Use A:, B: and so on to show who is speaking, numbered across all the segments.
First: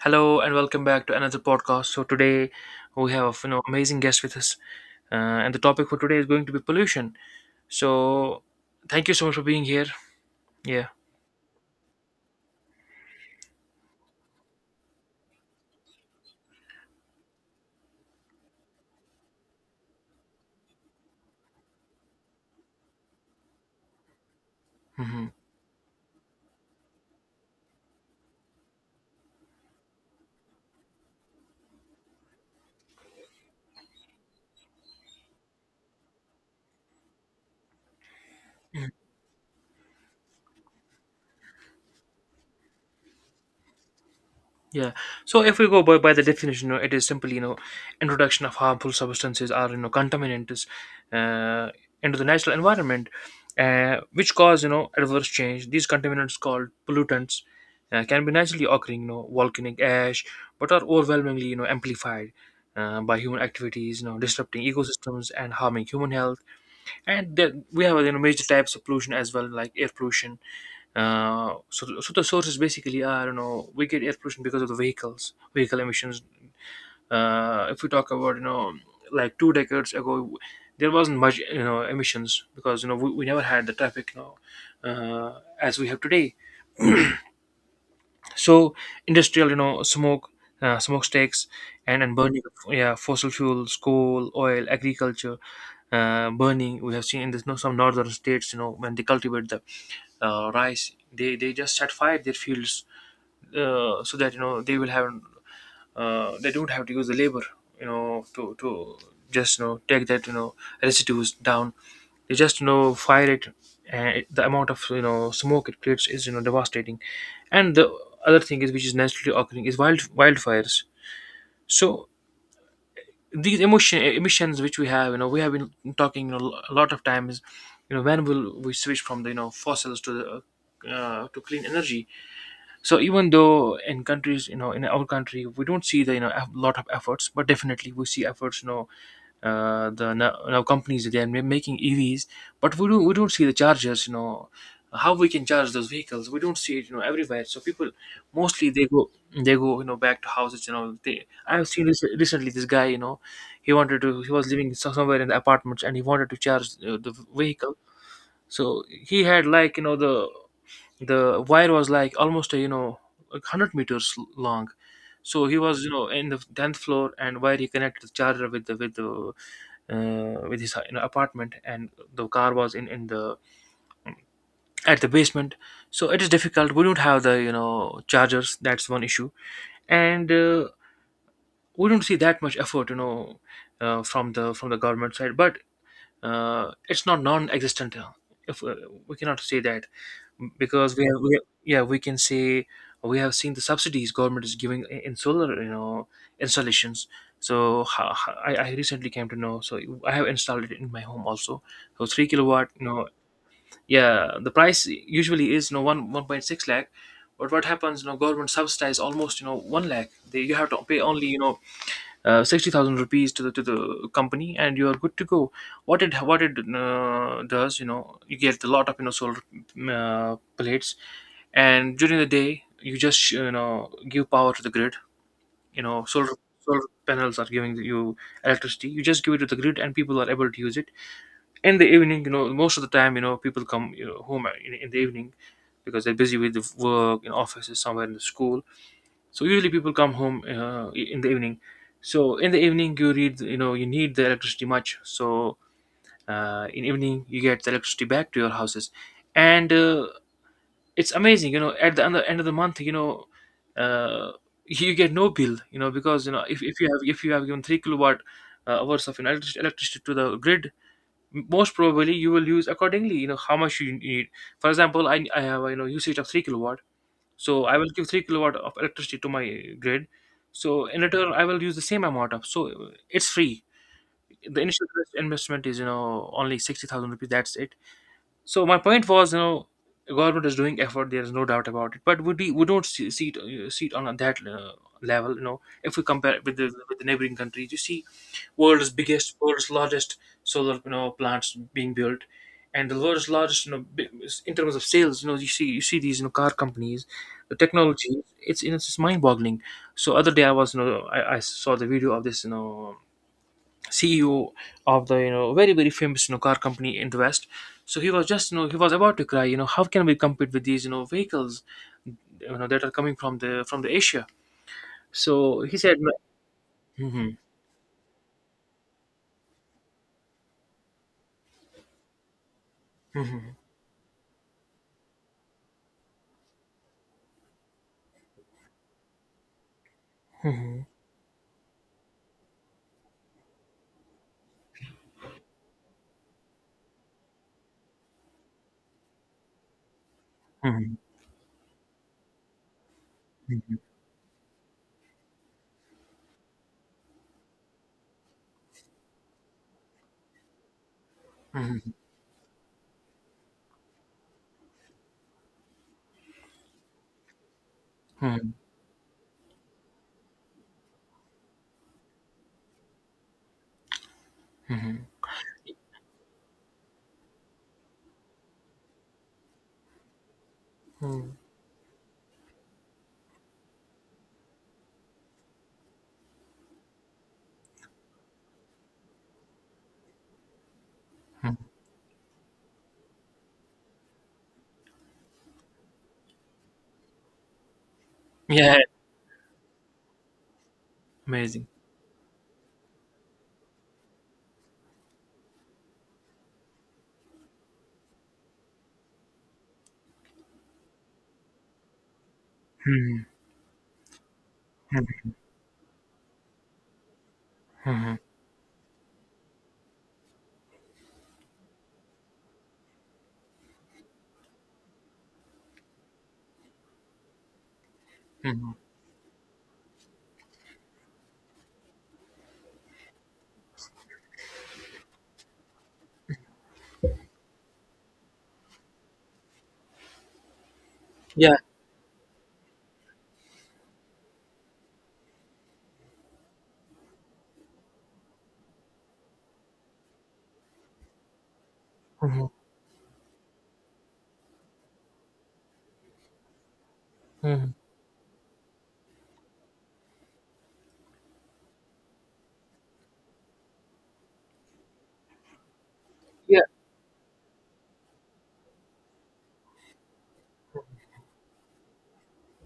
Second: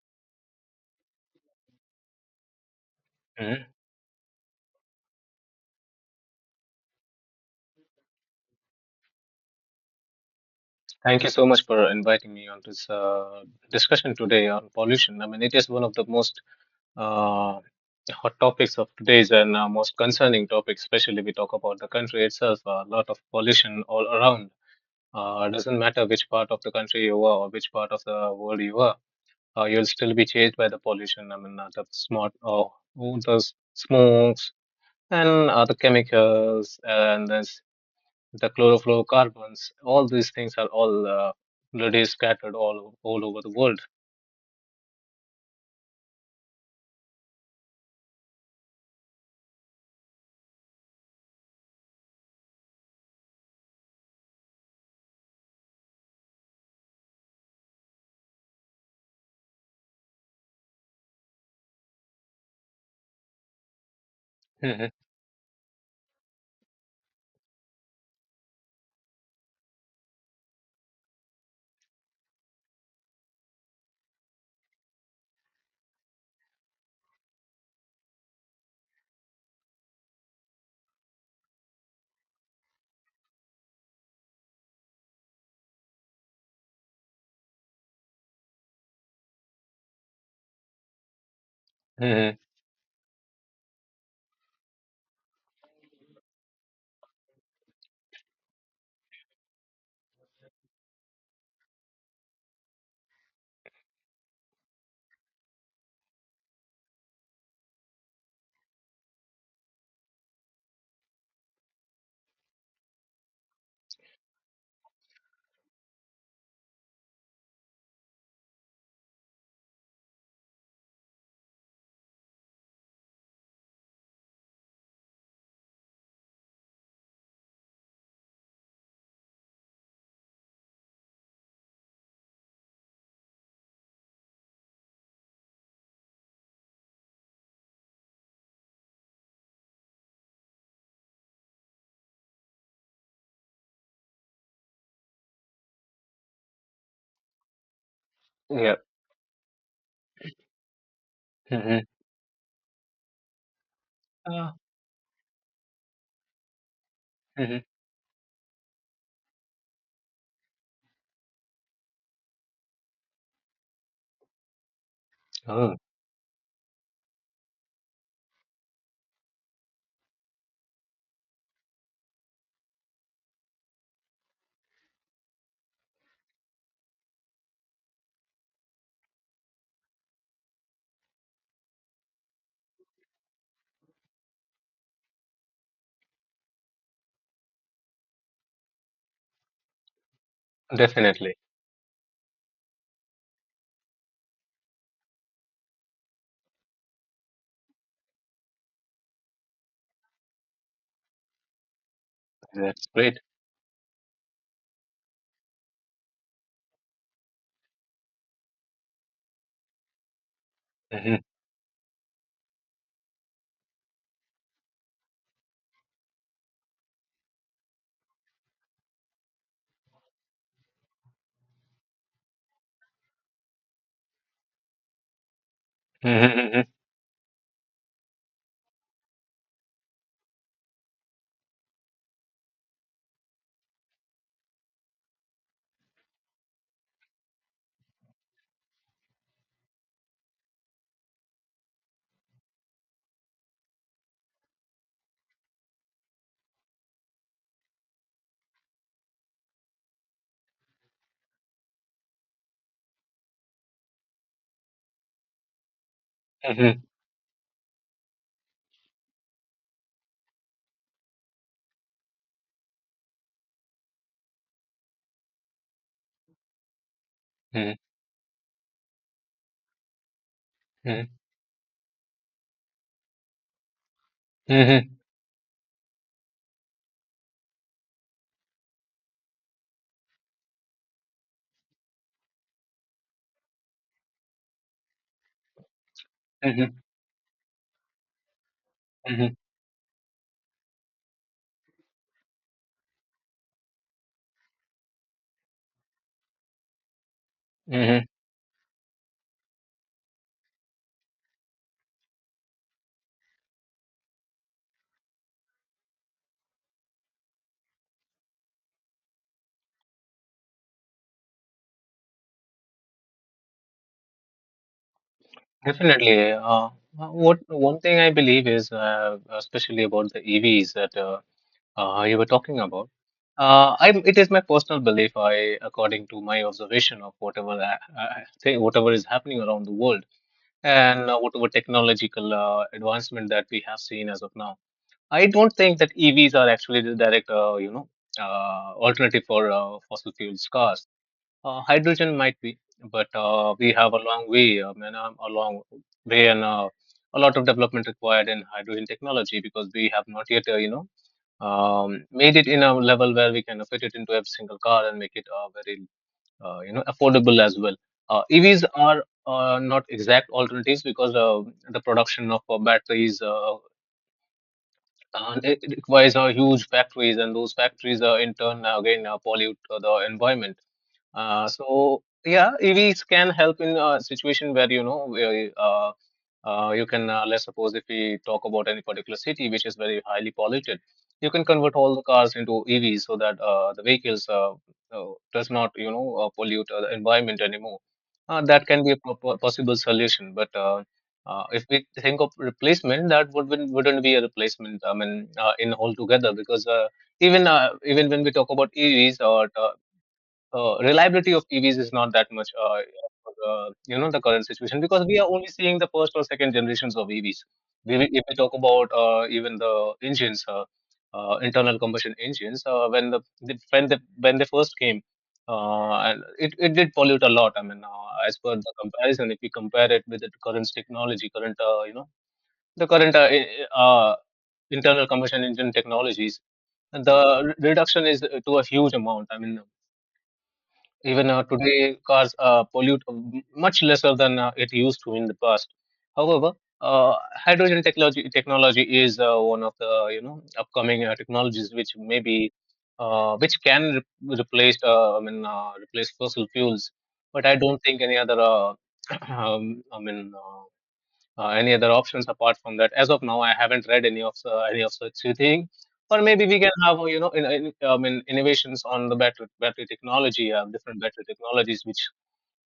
A: Hello and welcome back to another podcast. So today we have
B: Mhm.
A: amazing guest with us, and the topic for today is going to be pollution. So thank you so much for being here. Yeah.
B: Thank you so much for inviting me on this discussion today on pollution. I mean, it is one of the most uh, hot topics of today's and most concerning topic, especially we talk about the country itself. A lot of pollution all around.
A: Hmm.
B: Doesn't matter which part of the country you are or which part of the world you are, you'll still be chased by the pollution. I mean, the smog, or the smokes, and other chemicals, and then the chlorofluorocarbons, all these things are all already scattered all over the world.
A: Yeah. So if we go by the definition, it is simply, introduction of harmful substances or, contaminants uh, into the natural environment, which cause, adverse change. These contaminants called pollutants can be naturally occurring, volcanic ash, but are overwhelmingly, amplified by human activities, disrupting
B: hmm
A: ecosystems and harming human health. And then we have major types of pollution as well, like air pollution. So the sources basically are, we get air pollution because of the vehicle emissions. If we talk about like two decades ago, there wasn't much emissions because we never had the traffic, as we have today. So industrial, smoke, smokestacks, and
B: hmm
A: burning of, yeah, fossil fuels, coal, oil, agriculture burning. We have seen in this, some northern states, when they cultivate the rice, they just set fire their fields, so that they will have they don't have to use the labor, to just, take that, residues down. They just, fire it, and the amount of, smoke it creates is, devastating. And the other thing, is which is naturally occurring, is wildfires. So these emotion emissions, which we have, we have been talking, a lot of times, when will we switch from the, fossils to the to clean energy. So even though in countries, in our country, we don't see the, a lot of efforts, but definitely we see efforts, the now companies, they are making EVs, but we don't see the chargers, how we can charge those vehicles. We don't see it, everywhere, so people mostly
B: Yeah.
A: they go, they go, back to houses. You know, they, I've
B: hmm
A: seen this recently. This guy, he wanted to, he was
B: Uh,
A: living somewhere in the apartments, and he wanted to charge the
B: hmm
A: vehicle. So he had like, the wire was like almost a, like 100 meters long. So he
B: Oh,
A: was, in the 10th floor, and where he connected the charger with the with his apartment, and the car was in the at the basement. So it is difficult. We don't have the, chargers, that's one issue. And we don't see that much effort, from the government side, but it's not non-existent. If We cannot say that, because
B: definitely.
A: yeah, we can say we have seen the subsidies government is giving in solar, installations. So I recently came to know, so I have installed it in my home also. So 3 kilowatt,
B: That's great.
A: yeah, the price usually is, 1 1.6 lakh, but what happens, government subsidize almost, 1 lakh. You have to pay
B: Hmm
A: only, 60,000 rupees to the company, and you are good to go. What it does, you know, you get a lot of, solar plates, and during the day, you just, give power to the grid. You know,
B: hmm
A: solar
B: hmm
A: panels are giving you electricity. You just give it to the grid, and people are able to use it. In the evening, you know, most of the time, you know, people come, home in the evening, because they're busy with the work in offices, somewhere in the school. So usually people come home in the evening. So in the evening, you read you know, you need the electricity much. So in evening, you get the electricity back to your houses. And it's amazing, you know, at the end of the month, you know, uh, you get no bill, you know, because you know, if
B: hmm
A: you have, if you have given 3 kilowatt hours of electricity to the grid, most probably you will use accordingly, you know, how much you need. For example, I have, you know, usage of 3 kilowatt. So
B: hmm
A: I will give 3 kilowatt of electricity to my grid. So in
B: hmm
A: return, I will use the same amount of, so it's free. The initial
B: hmm
A: first investment is, you know, only 60,000 rupees, that's it. So my point was, you know, government is doing effort, there is no doubt about it, but would we don't see it, see it on that, level. You know, if we compare with the neighboring countries, you see
B: hmm
A: world's largest solar, you know, plants being built, and the world's largest, you know, in terms of sales. You know, you see, you see these, you know, car companies, the
B: hmm
A: technology, it's just mind boggling. So other day I was, you know, I saw the video of this, you know, CEO of the, you know, very famous, you know, car company in the West. So he was just, you know, he was about to cry. You know, how can we compete with these, you know, vehicles, you know, that are coming from the Asia. So he said, "No."
B: Definitely.
A: Mhm.
B: What one thing I believe is, especially about the EVs, that you were talking about. Is my personal belief. According to my observation of whatever I think, whatever is happening around the world,
A: Mhm.
B: and whatever technological advancement that we have seen as of now, I don't think that EVs are actually the direct, alternative for fossil fuels cars.
A: Mhm.
B: Hydrogen might be, but we
A: Mhm.
B: have a long way, I mean, a long way, and a lot of development required in hydrogen technology because we have not yet,
A: Mhm.
B: made it in a level where we can fit it into every single car and make it very affordable as well.
A: Mhm.
B: EVs are not exact alternatives because the production of batteries and it requires huge factories, and those factories in turn again pollute the environment.
A: Mhm.
B: So yeah, EVs can help in a situation where you can, let's suppose if we talk about any particular city which is very highly polluted, you can convert all the cars into EVs so that the vehicles does not, pollute the environment anymore. That
A: Yeah,
B: can be a possible solution, but if
A: amazing.
B: we think of replacement, that wouldn't be a replacement. I mean, in altogether because even when we talk about EVs or reliability of EVs is not that much,
A: Mhm.
B: the current situation because we are only seeing the first or second generations of EVs.
A: Mhm.
B: If we talk about even the engines, internal combustion engines, when when they first came, and it did pollute a lot. I mean, as per
A: Mhm.
B: the comparison, if we compare it with the current technology, current you know, the current I- uh, internal combustion engine technologies, the reduction is to a huge amount. I mean, even
A: Yeah.
B: today, cars pollute much lesser than it used to in the past. However, uh, hydrogen technology is one of the upcoming technologies which
A: Mhm.
B: maybe which can replace replace fossil fuels. But I
A: Mhm.
B: don't think any other I mean. Any other options apart from that as of now I haven't read any of such thing, or maybe we
A: Yeah.
B: can have in innovations on the battery technology, different battery technologies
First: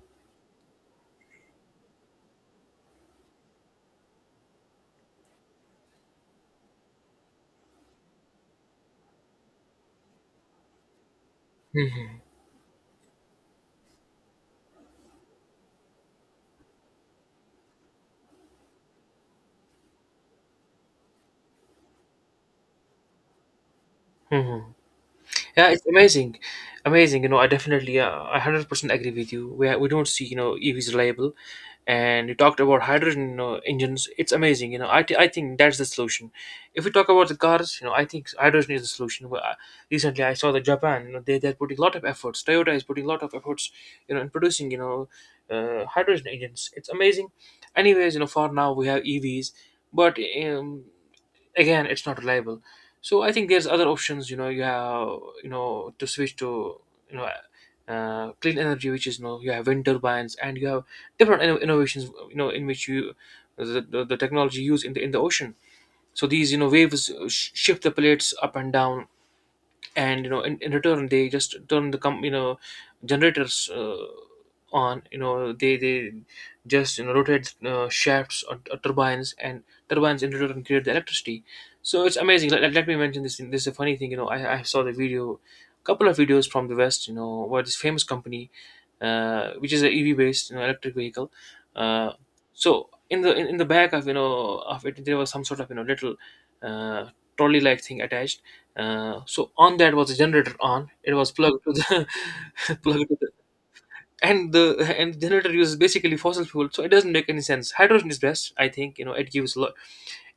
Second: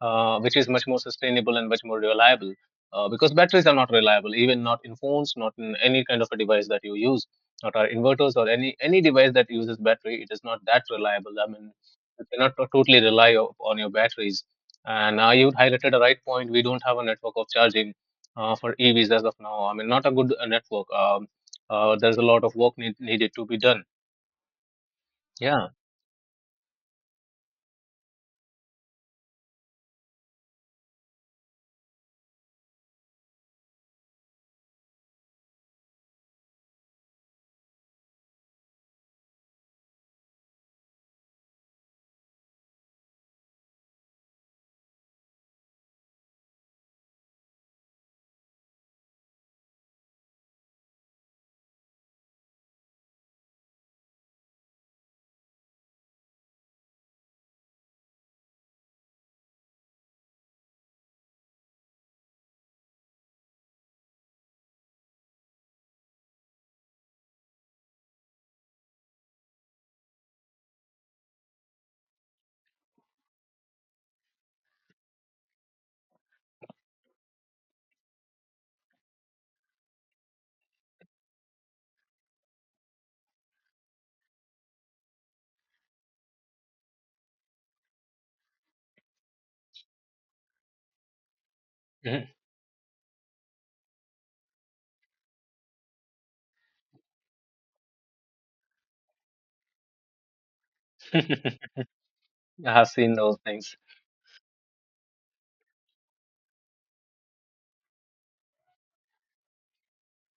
B: which is much more sustainable and much more reliable, because batteries are not reliable, even not in phones, not in any kind of a device that you use, not our inverters or any device that uses battery. It is not that reliable. I mean,
A: Mhm.
B: you cannot totally rely on your batteries. And you highlighted a right point, we don't have a network of charging for EVs as of now. I mean, not a good network. There's a lot of work needed to be done,
A: Mhm.
B: yeah.
A: Yeah, it's amazing. You know, I definitely, I 100% agree with you. We don't see, you know, EVs reliable, and you talked about hydrogen, you know, engines. It's amazing. You know, I think that's the solution. If we talk about the cars, you know, I think hydrogen is the solution. Well, recently, I saw that Japan, you know, they're putting a lot of efforts. Toyota is putting a lot of efforts, you know, in producing, you know, hydrogen engines. It's amazing. Anyways, you know, for now we have EVs, but um, again, it's not reliable. So I think there's other options. You know, you have, you know, to switch to, you know clean energy, which is, you know, you have wind turbines, and you have different innovations. You know, in which you, the technology used in the ocean. So these, you know, waves shift the plates up and down, and you know, in return, they just turn the you know, generators on. You know, they just, you know, rotate shafts, or turbines, and turbines in return create the electricity. So it's amazing. Me mention this thing. This is a funny thing. You know, I saw the video, couple of videos from the west, you know, where this famous company, which is an EV based, you know, electric vehicle. Uh,
B: Mhm.
A: so in the back of, you know, of it, there was some sort of, you know, little uh, trolley like thing attached. So on that was a generator on. It was plugged to the
B: I have
A: plugged
B: seen
A: to the,
B: those things.
A: and the generator uses basically fossil fuel, so it doesn't make any sense. Hydrogen is best, I think. You know, it gives a lot,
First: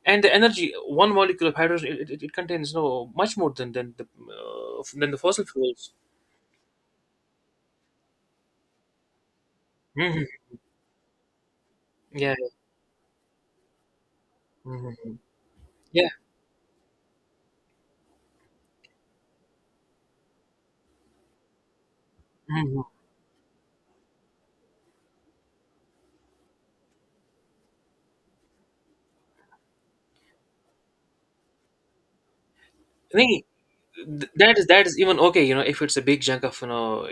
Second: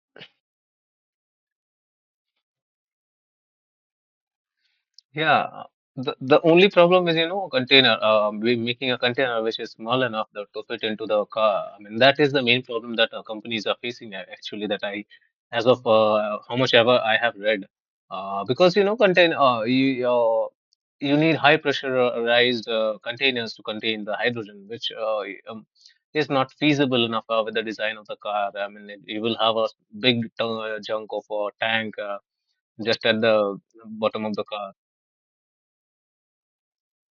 A: and the energy, one molecule of hydrogen, it contains no much more than than the fossil
B: Yeah,
A: fuels.
B: the only problem is, you know, container. We making a container which is small
A: Hmm.
B: enough that to fit into the car. I mean, that is
A: Yeah.
B: the main problem that companies are facing actually.
A: Hmm.
B: As of
A: Yeah.
B: how much ever I have read, because you know, contain you you need high pressurized
A: Hmm.
B: containers to contain the hydrogen, which is not feasible enough with the design of the car. I mean, it, you will have a junk of a tank just
A: I
B: at the
A: think
B: bottom of the
A: that is
B: car.
A: that is even okay. You know, if it's a big chunk of, you know,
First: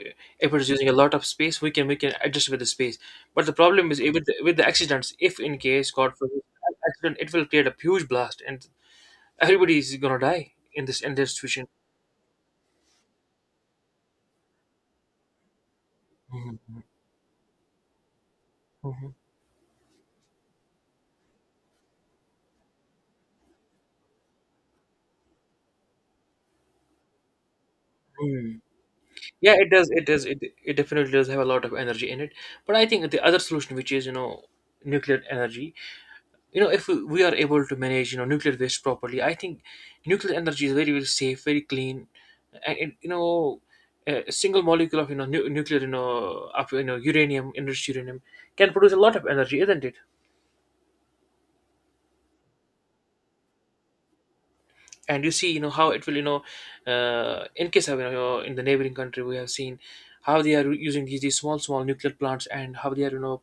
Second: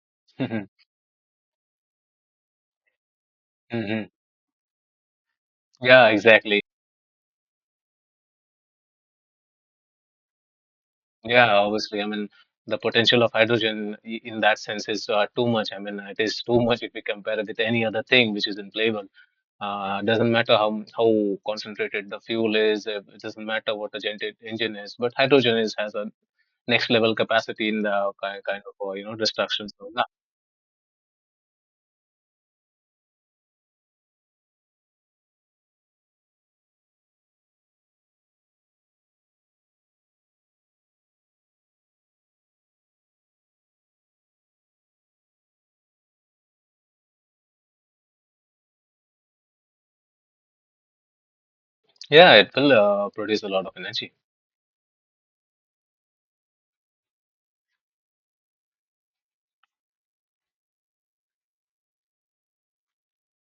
A: if it's using a lot of space, we can, we can adjust with the space, but the problem is,
B: hmm
A: eh, with the accidents. If in case,
B: Yeah,
A: god forbid,
B: exactly.
A: an accident, it will create a huge blast, and everybody is gonna die in this
B: Yeah,
A: situation.
B: obviously. I mean, the potential of hydrogen in that sense is too much. I mean, it is too
A: Mhm,
B: much if we compare it with any other thing which is in flavor.
A: mhm,
B: Doesn't matter how how concentrated the fuel is. It doesn't matter what the gen engine is. But hydrogen is has a next level capacity in the
A: mhm.
B: kind of
A: Yeah,
B: destruction.
A: it
B: So
A: does,
B: yeah,
A: it does, it definitely does have a lot of energy in it. But I think the other solution, which is, nuclear energy. You know, if we are able to manage nuclear waste properly, I think nuclear energy is very, very safe, very clean. And it, a single molecule of, nuclear, of, uranium enriched uranium can produce a lot of energy, isn't it?
B: yeah, it will produce a lot of energy.
A: And you see, how it will, in case of, in the neighboring country, we have seen how they are using these small, small nuclear plants, and how they are,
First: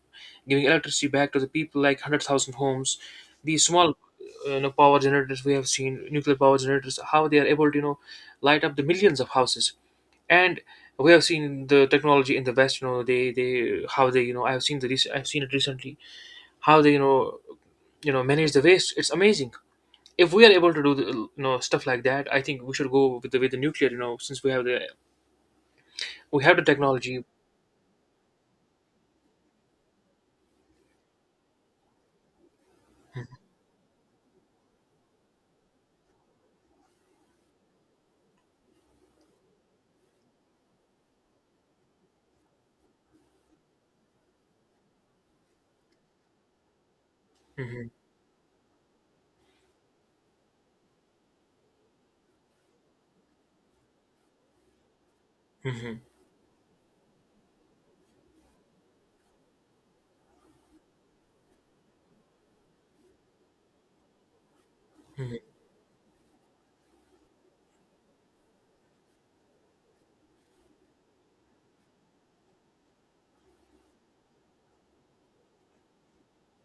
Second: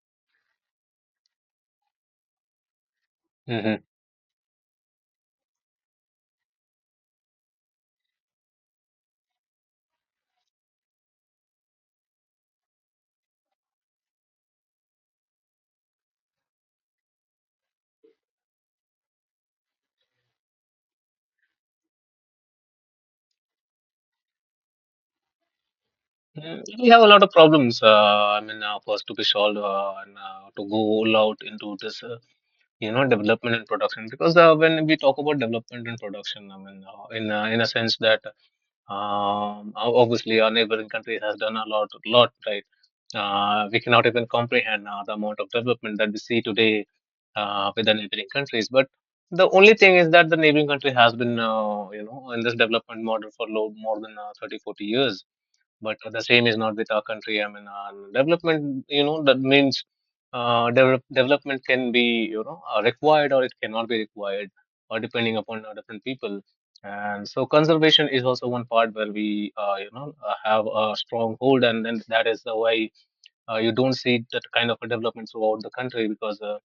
A: giving electricity back to the people, like 100,000 homes. These
B: hmm
A: small, power generators. We have seen nuclear power generators, how they are able to, light up the millions of houses. And we have seen the technology in the West. They, how they, I've seen it recently, how they, manage the waste. It's amazing. If we are able to do the, stuff like that, I think we should go with the nuclear. You know, since we have the
B: We have a
A: technology.
B: lot of problems. I mean, first to be solved and to go all out into this. Development and production, because when we talk about development and production, I mean in a sense that obviously our neighboring country has done a lot, right. We cannot even comprehend the amount of development that we see today with
A: Mhm,
B: the neighboring countries, but the only thing is that the neighboring country has been in this development model for more than 30-40 years, but
A: mhm,
B: the same is not with our country. I mean, development, you know, that means development can be, you know, required or it cannot be required, or
A: mhm,
B: depending upon different people. And so, conservation is also one part where we, have a strong hold, and then that is the way you don't see that kind of a development throughout the country because, uh,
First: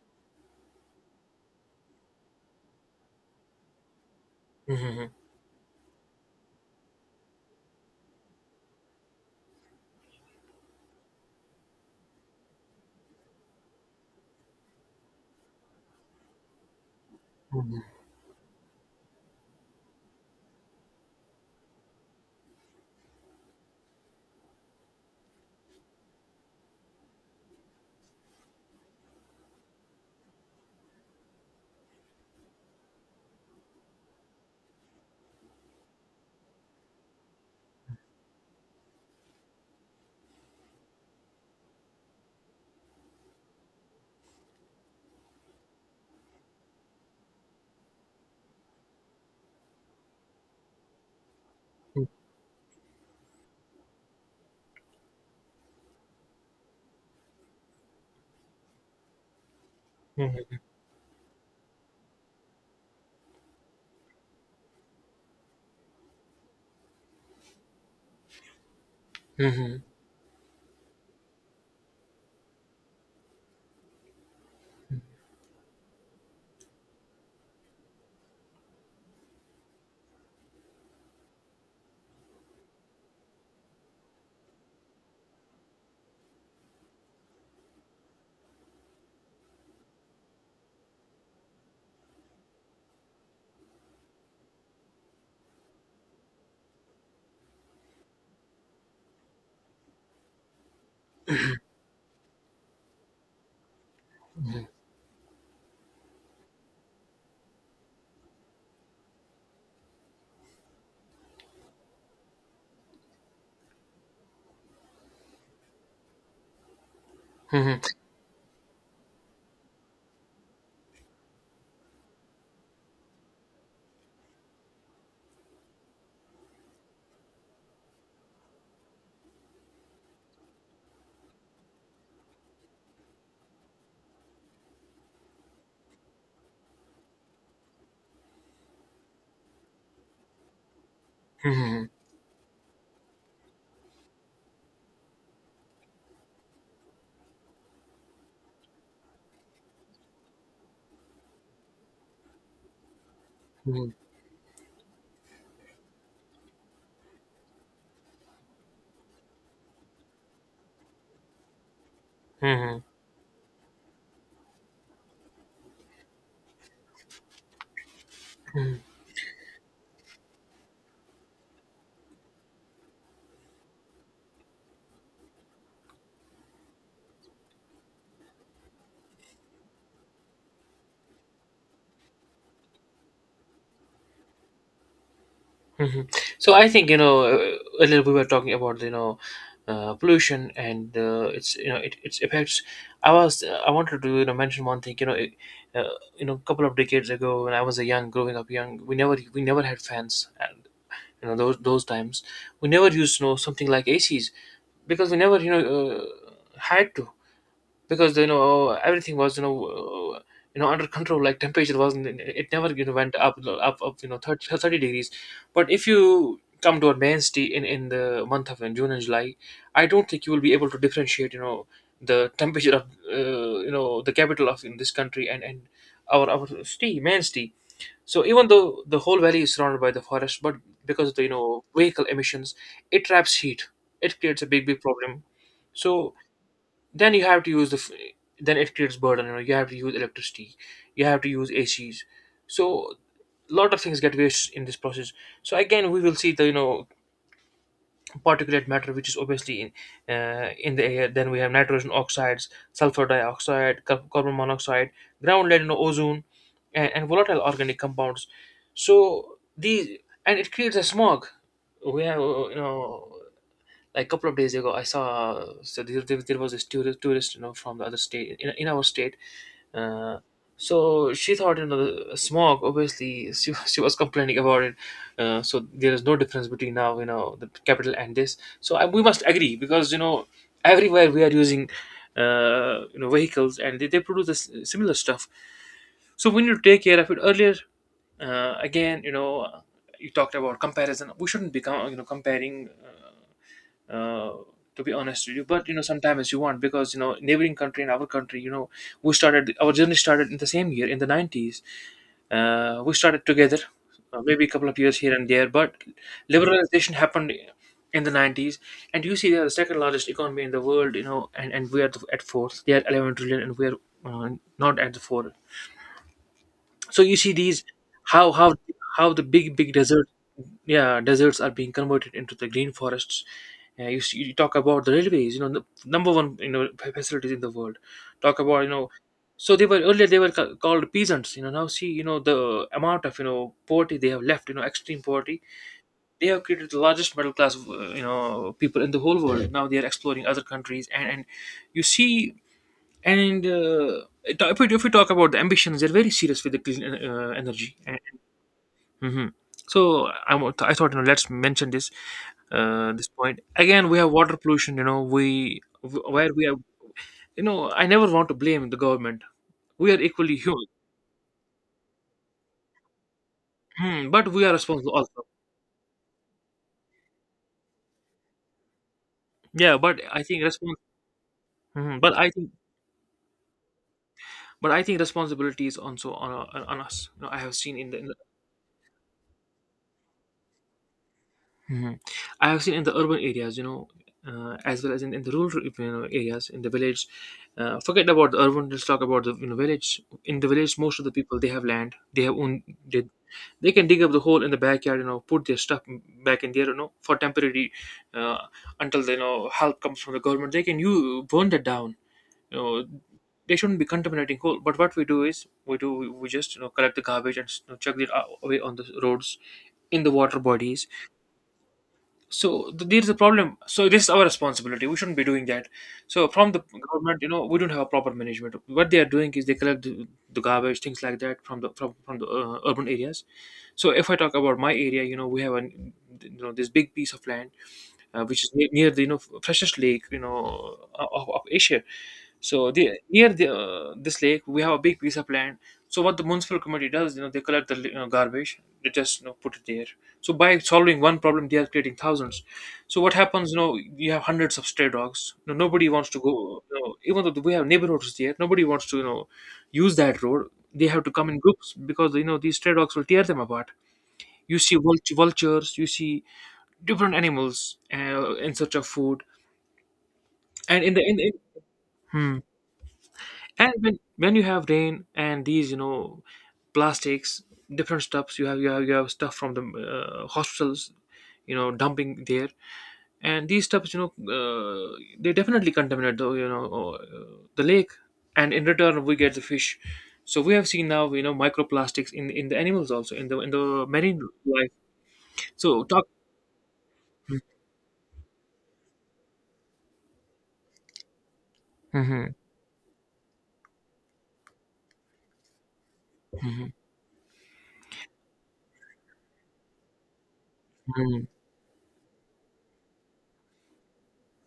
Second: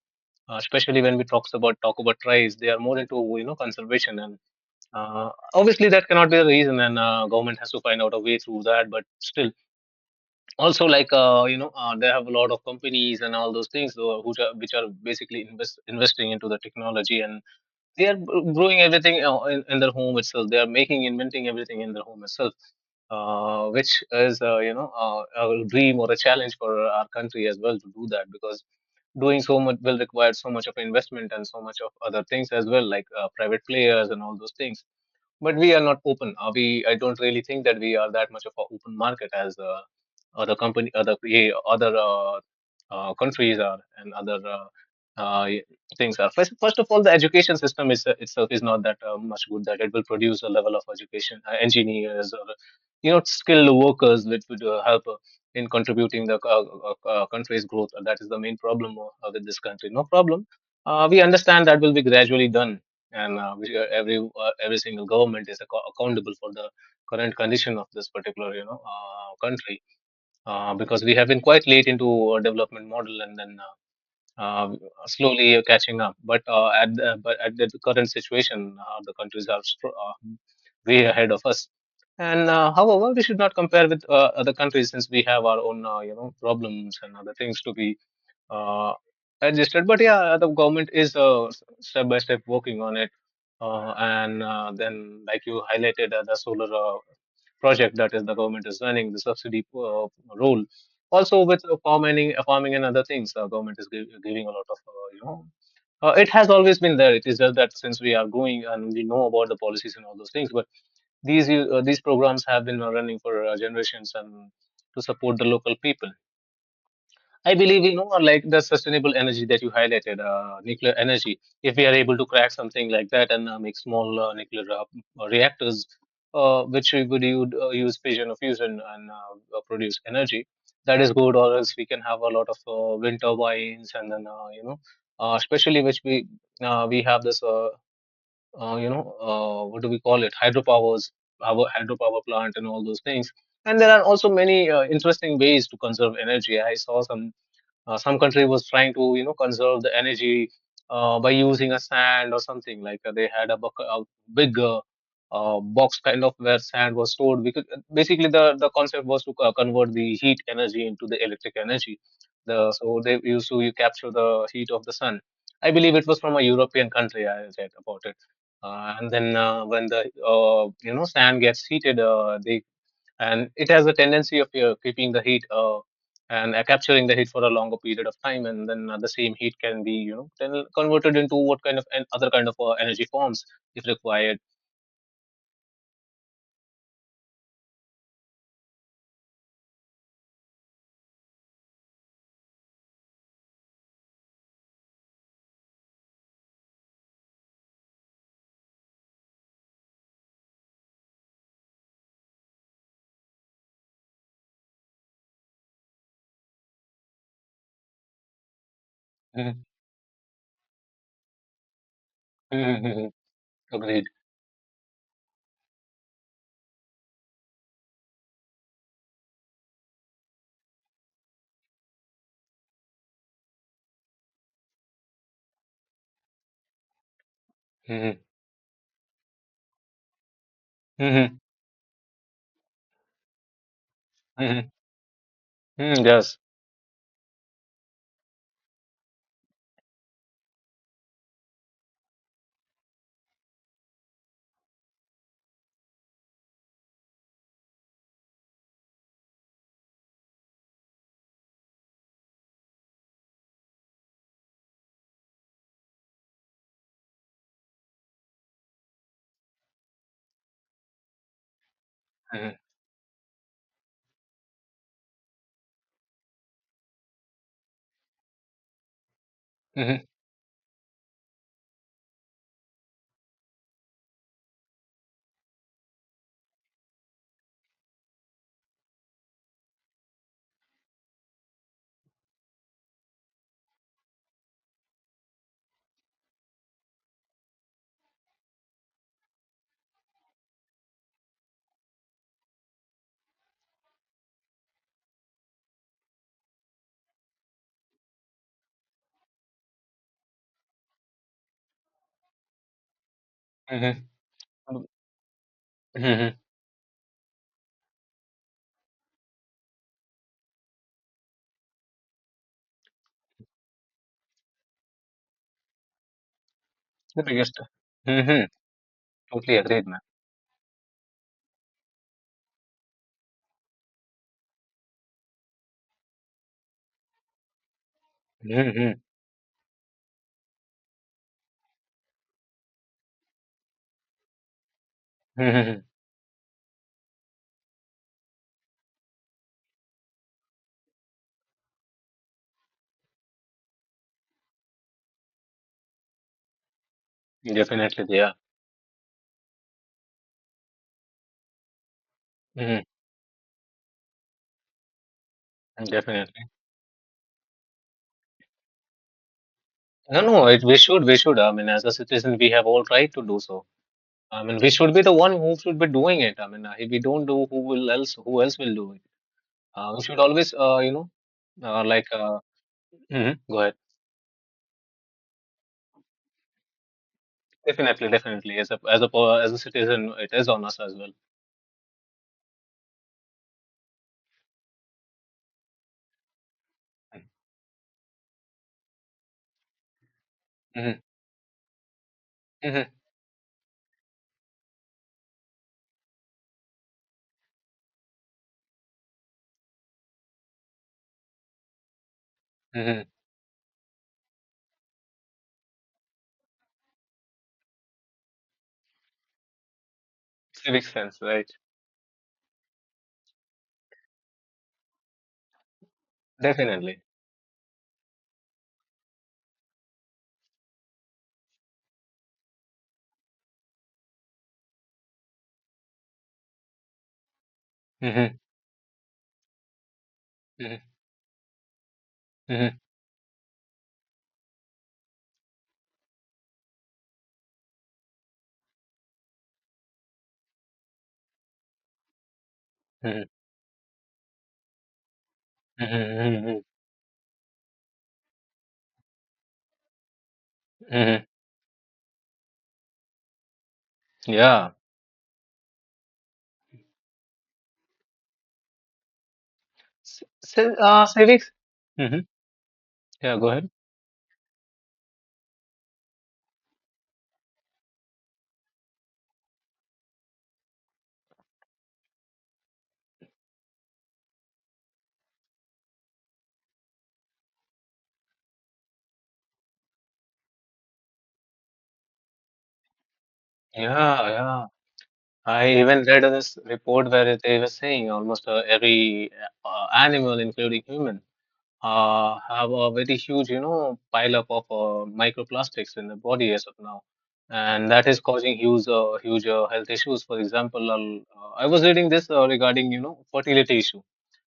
B: uh, especially when we talk about tribes, they are more into conservation, and
A: mhm,
B: obviously that cannot be the reason, and government has to find out a way through that. But still also like they have a lot of companies and all those things which are basically investing into the technology, and
A: mhm,
B: they are growing everything in their home itself. They are making inventing everything in their home itself, which is a dream or a challenge for our country as well to do that, because doing so much will require so much of investment and so much of other things as well, like private players and all those things. But we are not open. Are we? I don't really think that we are that much of an open market as other, yeah, other countries are, and uh, y- things are. First of all, the education system is, itself is not that much good that it will produce a level of education, engineers or skilled workers which would help in contributing the country's growth. That is the main problem with this country. No
A: mhm,
B: problem.
A: mhm,
B: We understand that will be gradually done, and every single government is accountable for the current condition of this particular
A: mhm,
B: country, because we have been quite late into a development model, and then uh, slowly catching up, but but at the current situation the countries are way ahead of us. And however we should not compare with other countries, since we have our own problems and other things to be uh, adjusted. But yeah, the government is step by step working on it, and then like you highlighted the solar project that is the government is running, the subsidy role, also with farming and other things. Government is giving a lot of it has always been there, it is just that since we are growing and we know about the policies and all those things. But these programs have been running for generations, and to support the local people. I
A: mhm, mhm,
B: believe, you know, like the sustainable energy that you highlighted, nuclear energy. If we are able to crack something like that and make small nuclear reactors, which we would use fission or fusion and produce energy, that is good. Or else we can have a lot of wind turbines and then especially which we have this what do we call it, hydropowers, our
A: mhm,
B: hydropower plant and all those things. And there are also many interesting ways to conserve energy. I saw some country was trying to conserve the energy by using a sand or something like they had
A: mhm.
B: a big box kind of, where sand was stored, because basically the concept was to convert the heat energy into the electric energy. The
A: Mhm.
B: So they used to you capture the heat of the sun. I believe it was from a European country. I read about it. And then when the sand gets heated, they and it has a tendency of keeping the heat and capturing the heat for a longer period of time, and then the same heat can be then converted into what kind of and other kind of energy forms if required.
A: Hmm. So I think, earlier we were talking about, pollution and, its, it, its effects. I was, I wanted to, mention one thing, you know it, uh, you know a couple of decades ago, when I was a young growing up young, we never, we never had fans, and, those times, we never used, something like ACs, because we never, had to, because, everything was,
B: Mhm,
A: uh, under control, like temperature wasn't, it never,
B: mhm, mhm.
A: went up,
B: Agreed.
A: thirty degrees. But if you come to a main city in the month of June and July, I don't think you will be able to differentiate, the temperature of, the capital of in this country, and our city, main city.
B: Mhm,
A: So even though the whole valley is surrounded by the forest, but because of the,
B: mhm,
A: vehicle emissions, it traps heat. It creates a big,
B: mhm,
A: big problem.
B: mhm,
A: So
B: yes.
A: then you have to use the f-, then it creates burden, you have to use electricity, you have to use ACs. So a lot of things get wasted in this process. So again we will see the, particulate matter, which is obviously in, in the air. Then we have nitrogen oxides, sulfur dioxide, carbon monoxide, ground lead, ozone, and volatile organic compounds. So these And it creates a smog. We have,
B: Mhm,
A: like a couple of days ago I saw, there was this tourist, from the other state in our state.
B: mhm,
A: uh, so she thought, the smog, obviously she was complaining about it. So there is no difference between now, the capital and this. So we must agree because, everywhere we are using, vehicles, and they produce this similar stuff. So we need to take care of it earlier. Again, you talked about comparison. We shouldn't be comparing. Uh, to be honest with you, but, sometimes you want because, neighboring country and our country, we started our journey started in the same year in the 90s. We started together,
B: mhm,
A: maybe a couple of years here and there, but
B: mhm.
A: liberalization happened in the 90s. And you see, they are the second largest economy in the world, and we are at fourth. They are 11 trillion, and we are, uh, not at the fourth. So you
B: The
A: see
B: biggest.
A: these, how
B: Mhm,
A: how how the big,
B: totally
A: big
B: agreed, man.
A: desert, yeah, deserts are being converted into the green forests. Yeah, see, you talk about the railways, the number one, facilities in the world. Talk about,
B: Mhm,
A: so they were earlier, they were called peasants, now see, the amount of, poverty they have left, extreme poverty.
B: mhm.
A: They have created the largest middle class of, people in the whole world. Now they are exploring other countries, and you see, and it- if we talk about the ambitions, they're very serious with the clean, energy.
B: Definitely, yeah.
A: Hmm. I thought, you know, let's mention
B: Mhm,
A: this point again. We have water pollution. You know, we where we
B: definitely.
A: have. You know, I never want to blame the government. We are
B: No,
A: equally
B: no, it,
A: human.
B: we should I mean, as a citizen, we have all right to do so.
A: Hmm, but
B: I
A: we are
B: mean, we
A: responsible
B: should be the
A: also.
B: one who should be doing it. I mean, if we don't do, who will else? Who else will do it?
A: Yeah, but
B: We should
A: I think
B: always,
A: Mhm.
B: like, mhm. Go ahead.
A: But I think responsibility is also on us. You know, I have seen in
B: Definitely,
A: the,
B: definitely. As a citizen, it is on us as well.
A: Mhm. I have seen in the urban areas, you know, as well as in the rural, areas, in the village. Forget about the urban. Let's talk about the, village. In the village, most
B: Mm-hmm,
A: of the people, they have land. They have own.
B: mm-hmm,
A: They, they can dig up the hole in the backyard. You know, put their stuff back in there. You know, for temporary, uh, until, help comes from the government. They can you burn that down. You know,
B: mm-hmm.
A: they shouldn't be contaminating coal. But what we do is we just, collect the garbage and, chuck it out-, away on the roads, in the water
B: Civic
A: bodies.
B: sense, right?
A: So there's a problem. So this is our responsibility. We shouldn't be doing that. So from the
B: Definitely.
A: government, you know, we don't have a proper management. What they are doing is they collect the garbage, things like that, from the urban areas. So if I talk about my area, you know, we have an, this big piece of land,
B: Mm-hmm,
A: which is near the, freshest lake,
B: mm-hmm,
A: of Asia. So
B: mm-hmm,
A: the, near the, this lake, we have a big piece of land. So what the municipal committee does, you know, they collect the, garbage, they just, put it there. So by solving one problem, they are creating thousands. So what
B: mm-hmm,
A: happens, you know, you have hundreds of stray dogs, you know, nobody wants to
B: mm-hmm,
A: go, you know, even though we have neighborhoods there, nobody wants to, use that road. They have to
B: mm-hmm.
A: come in groups because, these stray dogs will tear them apart. You
B: Yeah.
A: see vultures, you see different animals, in search of food. And in the in
B: Civics. Mm-hmm.
A: Hmm.
B: Yeah. Go ahead.
A: And when you have rain, and these, plastics, different stuffs, you have, you have stuff from the, hospitals, you know, dumping there. And these stuffs, they definitely contaminate the, the lake. And in return, we get the fish. So we have seen now, you know, microplastics in the animals also, in the, in the marine
B: Yeah.
A: life.
B: I
A: So
B: even
A: talk
B: read this report where they were saying almost every animal, including human,
A: Mhm.
B: have a very huge, pileup of microplastics in the body as
A: Mhm.
B: of now, and that is causing huge health issues. For example,
A: Mhm.
B: I was reading this regarding, fertility issue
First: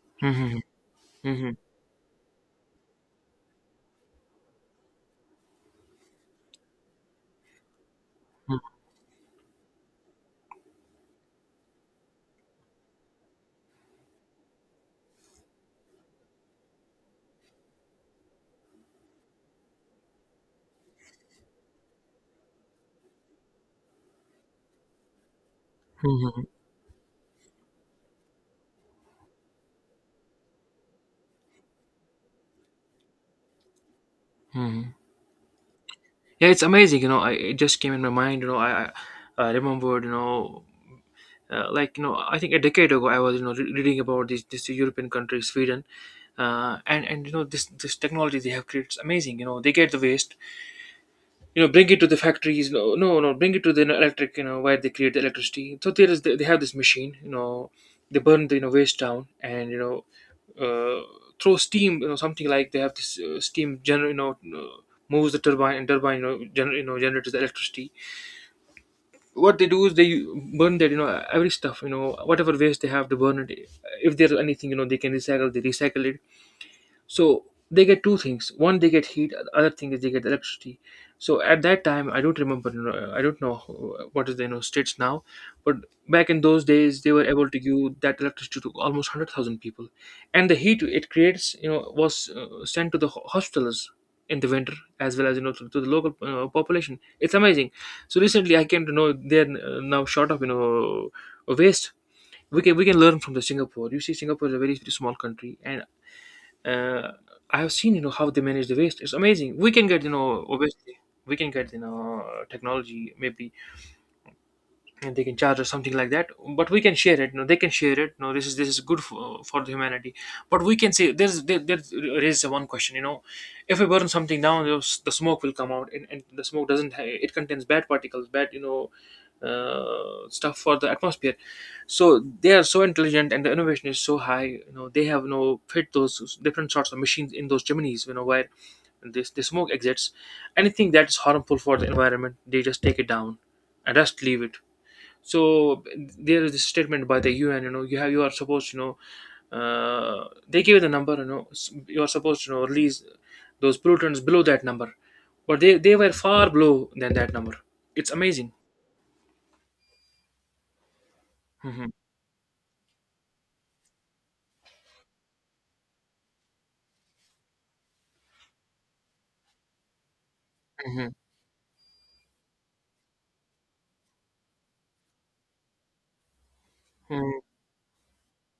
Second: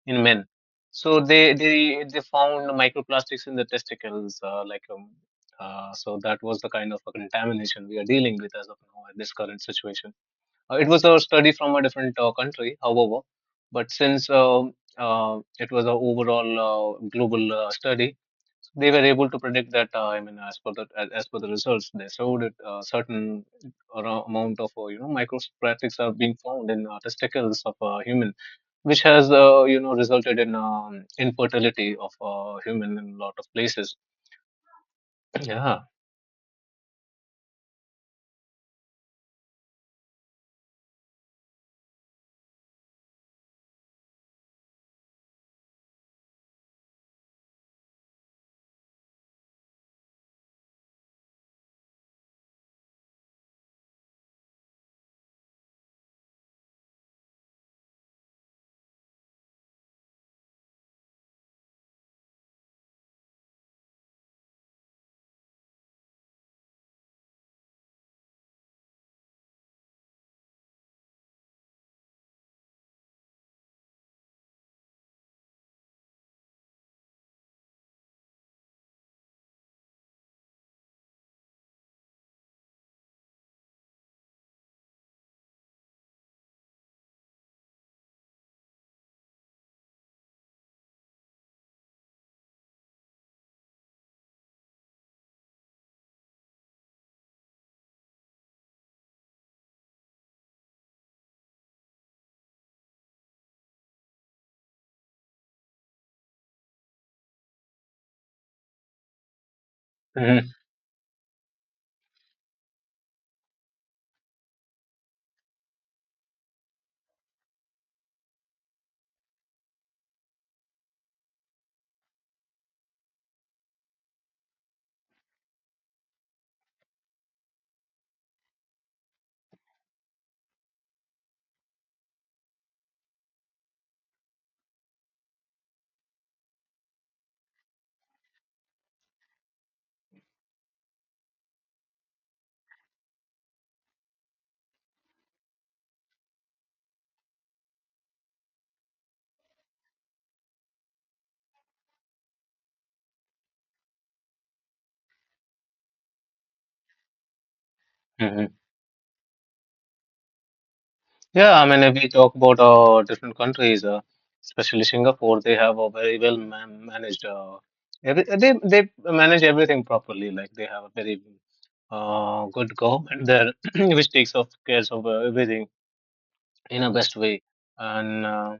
B: in men.
A: Mhm.
B: So they
A: Mhm.
B: they they found microplastics in the testicles, so that was the kind of a contamination we are dealing with
A: Mhm.
B: as of now, at this current situation. It was a study from a different country, however, but since it was an overall global study, they were able to predict that. I mean, as per the results, they showed that certain amount of microplastics are being
A: Mhm.
B: found in testicles of human, which has resulted in infertility of human in a lot of places.
A: Hmm.
B: Yeah.
A: Yeah, it's amazing. You know, it just came in my mind. You know, I remembered. You know, I think a decade ago, I was, reading about this European country, Sweden, and, you know, this technology they have created is amazing. You know, they get the waste, you know, bring it to the factories, no no no, bring it to the electric, you know, where they create the electricity. So there is, they have this machine, you know, they burn the, you know, waste down, and, you know, uh, throw steam, you know, something like, they have this, steam gener you know, uh, moves the turbine, and turbine, you know, you know, generates the electricity. What they do is they burn that, you know, every stuff, you know, whatever waste they have, they burn it. If there's anything, you know, they can recycle, they recycle it. So they get two things: one, they get heat, the other thing is they get electricity. So at that time, I don't remember, you know, I don't know what is the, you know, states now. But back in those days, they were able to give that electricity to almost 100,000 people, and the heat it creates, you know, was, sent to the hospitals in the winter, as well as, you know, to the local, population. It's amazing. So recently, I came to know, they're, now short of, you know, waste. We can we can learn from the Singapore. You see, Singapore is a very small country, and, uh, I have seen, you know, how they manage the waste. It's amazing. We can get, you know,
B: Mhm.
A: obviously we can get, you know, technology maybe, and they can charge us something like that, but we can share it, no they can share it, no this is, this is good for the humanity. But we can say there raises one question, you know, if we burn something down, the smoke will come out, and the smoke doesn't it contains bad particles, bad, you know, stuff for the atmosphere. So they are so intelligent, and the innovation is so high, you know, they have no fit those different sorts of machines in those chimneys, you know, where this the smoke exits. Anything that is harmful for the environment, they just take it down and just leave it. So there is a statement by the UN. You know, you have you are supposed. You know, they give you the number. You know, you are supposed to, you know, release those pollutants below that number, but they were far below than that number. It's amazing.
B: Mhm. Yeah, I mean,
A: Mhm.
B: if we talk about different countries, especially Singapore, they have a very well managed. Every, they manage everything properly. Like they have a
A: Mhm.
B: very good government there, which takes of cares of everything in a best
A: Mhm.
B: way. And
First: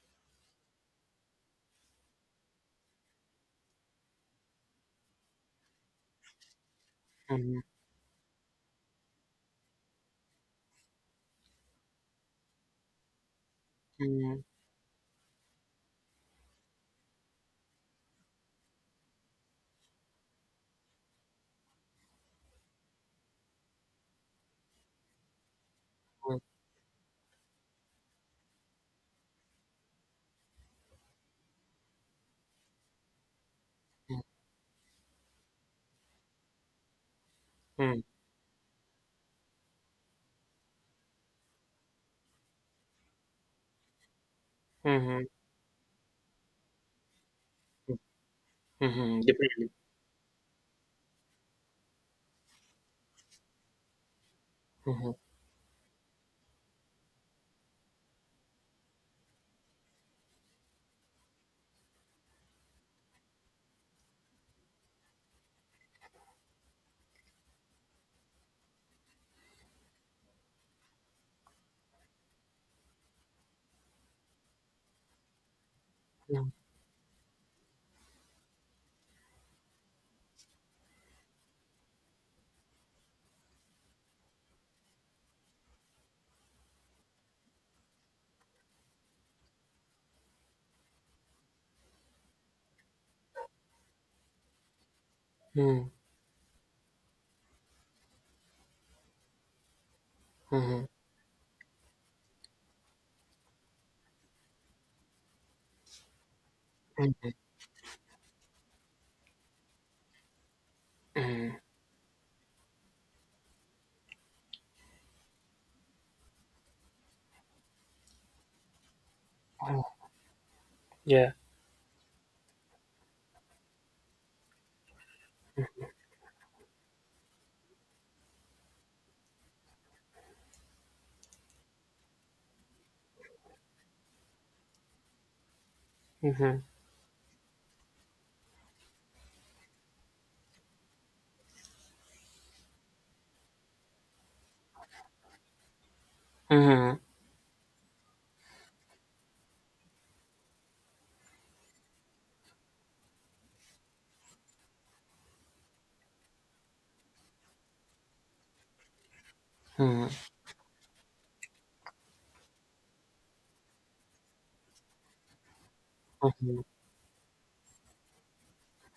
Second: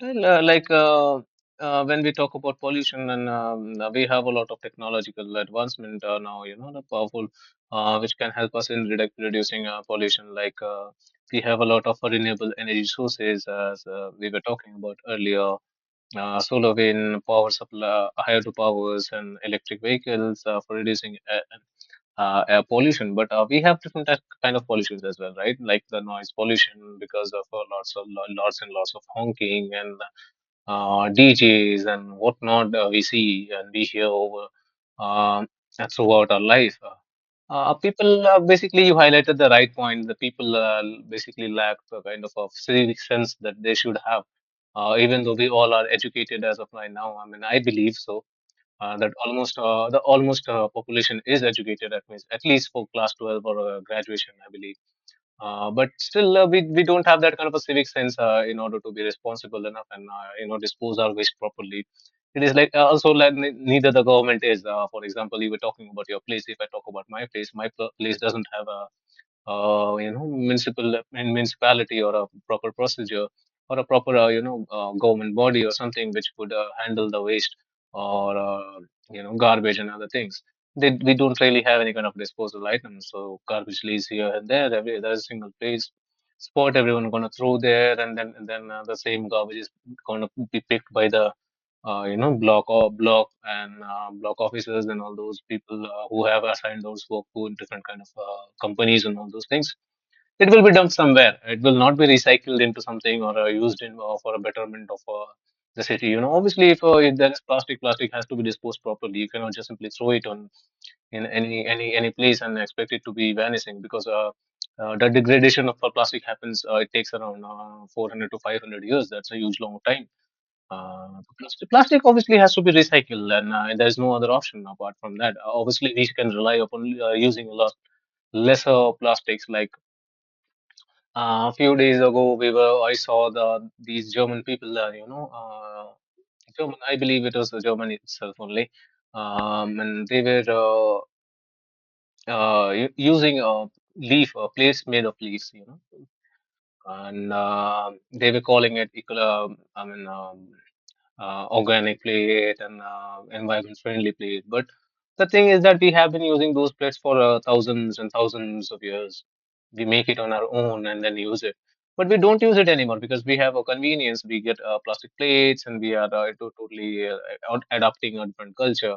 B: well, when we talk about pollution, and we have a lot of technological advancement now, the powerful,
A: Mhm.
B: which can help us in reducing pollution. Like we have a lot of renewable energy sources, as we were talking about earlier. Solar wind, power supply, hydropowers, and electric vehicles for reducing air pollution. But we have different kind of pollutions as well, right? Like the noise
A: Mhm.
B: pollution because of lots of lots and lots of honking and DJs and whatnot we see and we hear over um throughout our life.
A: Mhm.
B: People basically, you highlighted the right point. The people basically lack a kind of a civic sense that they should have. Even
A: Mhm.
B: though we all are educated as of right now, I mean, I believe
A: Mhm.
B: so that
A: Mhm.
B: almost
A: Definitely.
B: the almost population is educated at least for class 12 or graduation, I believe.
A: Mhm.
B: But still, we don't have that kind of a civic sense in order to be responsible enough and dispose our waste properly. It is like also, like, neither the government is. For example, you were talking about your place. If I talk about my place, place doesn't have a municipal in municipality, or a proper procedure, or a proper government body, or something which
A: Mhm.
B: would handle the waste, or garbage and other things. They, we don't really have any kind of disposal items, so garbage leaves here and there, every there's a single place spot, everyone gonna throw there, and then the same garbage is gonna be picked by the block, or block, and block officers, and all those people
A: Mhm.
B: who have assigned those work to different kind of companies and all those things. It will be
A: Mhm.
B: dumped somewhere, it will not be recycled into something or used in for a betterment of the city, you know. Obviously, if there
A: Mhm.
B: is plastic, plastic has to be disposed properly. You cannot just simply throw it on in
A: Mhm.
B: any place and expect it to be vanishing, because the degradation of plastic happens. It takes around 400 to 500 years. That's a huge long
A: Mhm.
B: time. uh,
A: Yeah.
B: plastic, plastic obviously has to be recycled, and there's no other option apart from that. Obviously, we can rely upon using a lot lesser plastics. Like a few days ago, we were I saw these German people,
A: Mhm.
B: German. I believe it was Germany itself only, and they were using a leaf, a place made of leaves, you know,
A: Mhm.
B: and they were calling it eco. I mean. Organic plate and environment friendly plate. But the thing is that we have been using those plates for thousands and thousands of years. We
A: Mhm.
B: make it on our own and then use it. But we don't use it anymore because we have a convenience. We get plastic plates and we are
A: Mhm.
B: totally adapting a different culture.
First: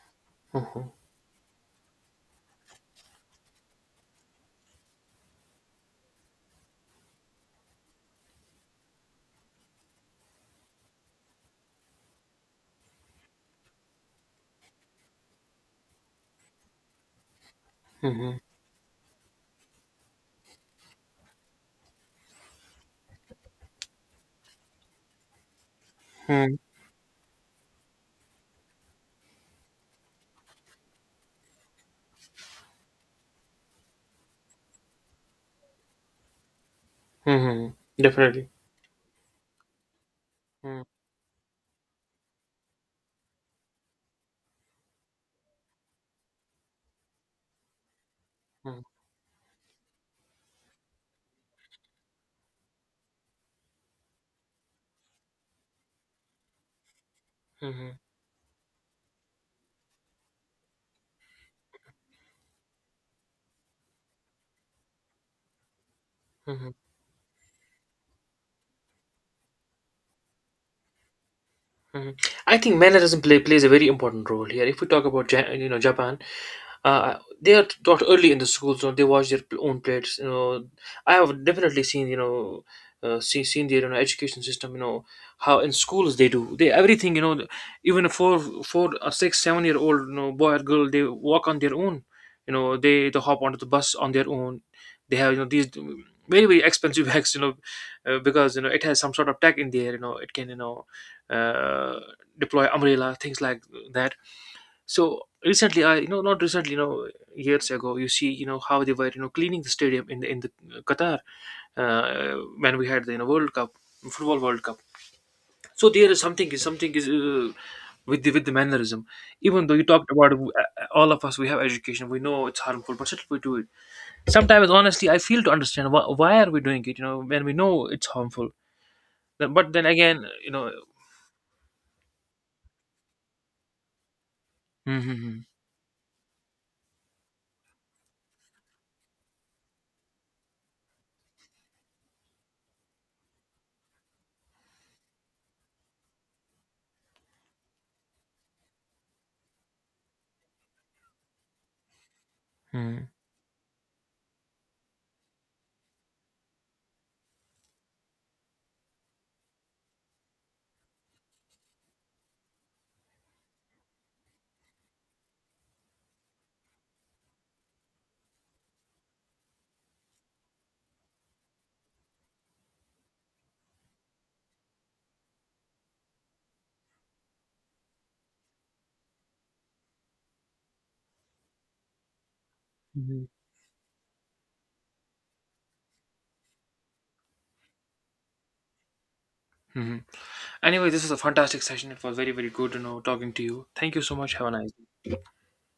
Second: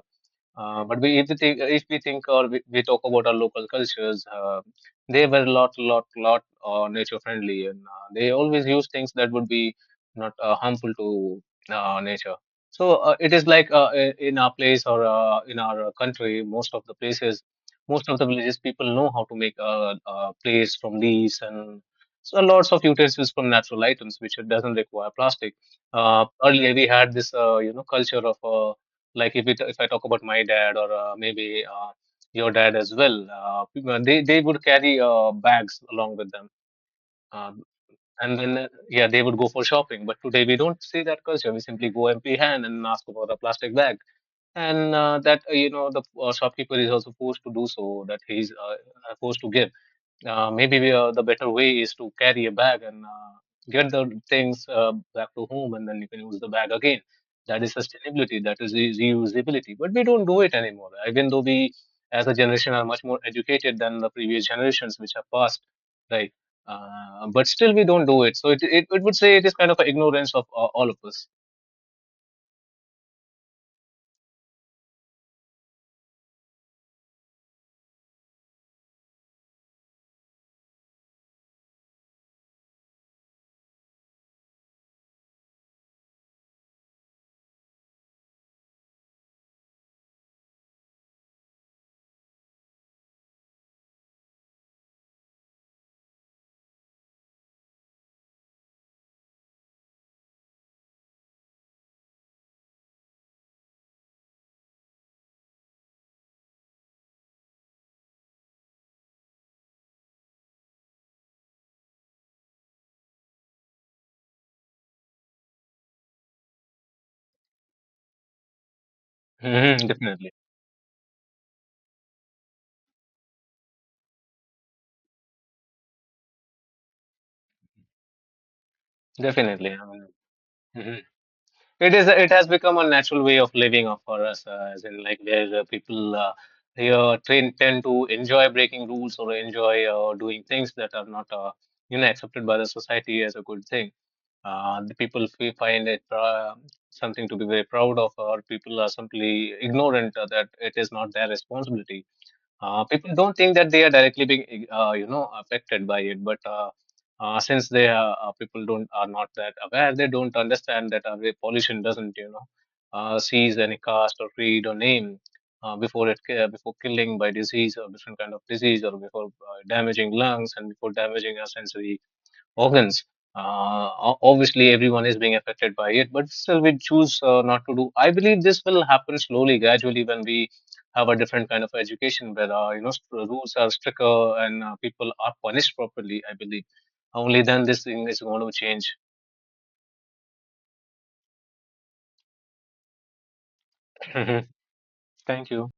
A: Mhm.
B: But we, if we think, or we talk about our local cultures, they were a lot, lot, lot nature friendly, and they always use things that would be not harmful to nature. So it is like in our place or in our country, most of the places, most of the
A: Mhm.
B: villages, people know how to make a place from leaves and so lots of utensils from natural items, which it doesn't require plastic.
A: Mhm.
B: Earlier we had this, culture of like if I talk about my dad or maybe your dad as well, they would carry bags along with them, um,
A: Mhm.
B: and
A: Definitely.
B: then yeah, they would go for shopping. But today we don't see that culture. We simply go empty hand and ask for the plastic bag, and that the shopkeeper is also forced to do so. That he's
A: Mhm,
B: forced to give. Maybe the better way is to carry a bag and get the things back to home, and then you can use the bag again. That is
A: mhm,
B: sustainability. That is reusability. But we don't do it anymore. Even though we, as a generation, are much more educated than the previous generations which have passed, right?
A: mhm,
B: But still, we don't do it. So it would say, it is kind of an ignorance of all of us.
A: mhm. I think mannerism plays a very important role here. If we talk about you know Japan, they are taught early in the schools. You, they wash their own plates. You know, I have definitely seen, you know, seen the, you know, education system. You know, how in schools they do, they everything. You know, even a a six, 7-year old, you know, boy or girl, they walk on their own. You know, they hop onto the bus on their own. They have, you know, these very, very expensive bags. You know, because, you know, it has some sort of tech in there. You know, it can, you know, uh, deploy umbrella things like that. So recently, I you know, not recently, you know, years ago, you see, you know, how they were, you know, cleaning the stadium in the, in the, Qatar, when we had the, you know, World Cup, football World Cup. So there is something, is something is, with the, with the mannerism. Even though you
B: Mhm,
A: talked about,
B: definitely,
A: all of us, we have education, we know it's harmful, but still we do it. Sometimes, honestly, I feel to understand why are we doing it. You know, when we know it's harmful, but
B: definitely.
A: then
B: I mean,
A: again, you know.
B: mm-hmm. It is. It has become a natural way of living for us, as in like
A: Mm-hmm.
B: where people here train, tend to enjoy breaking rules, or enjoy doing things that are not, accepted by the society as a good thing. The people find it something to be very proud of, or people are simply ignorant that it is not their responsibility. People don't think that they are directly being, affected by it, but since they are, people don't are not that aware, they don't understand that the pollution doesn't, seize any caste or creed or name before killing by disease or different kind of disease or before damaging lungs and before damaging our sensory organs. Obviously, everyone is being affected by it, but still, we choose not to do. I believe this will happen slowly, gradually, when we have a different kind of education where rules are stricter and people are punished properly. I believe only then this thing is going to change.
A: Mm-hmm. Anyway, this was a fantastic session. It was very, very good, you know, talking to you. Thank you so much. Have a nice
B: Thank you.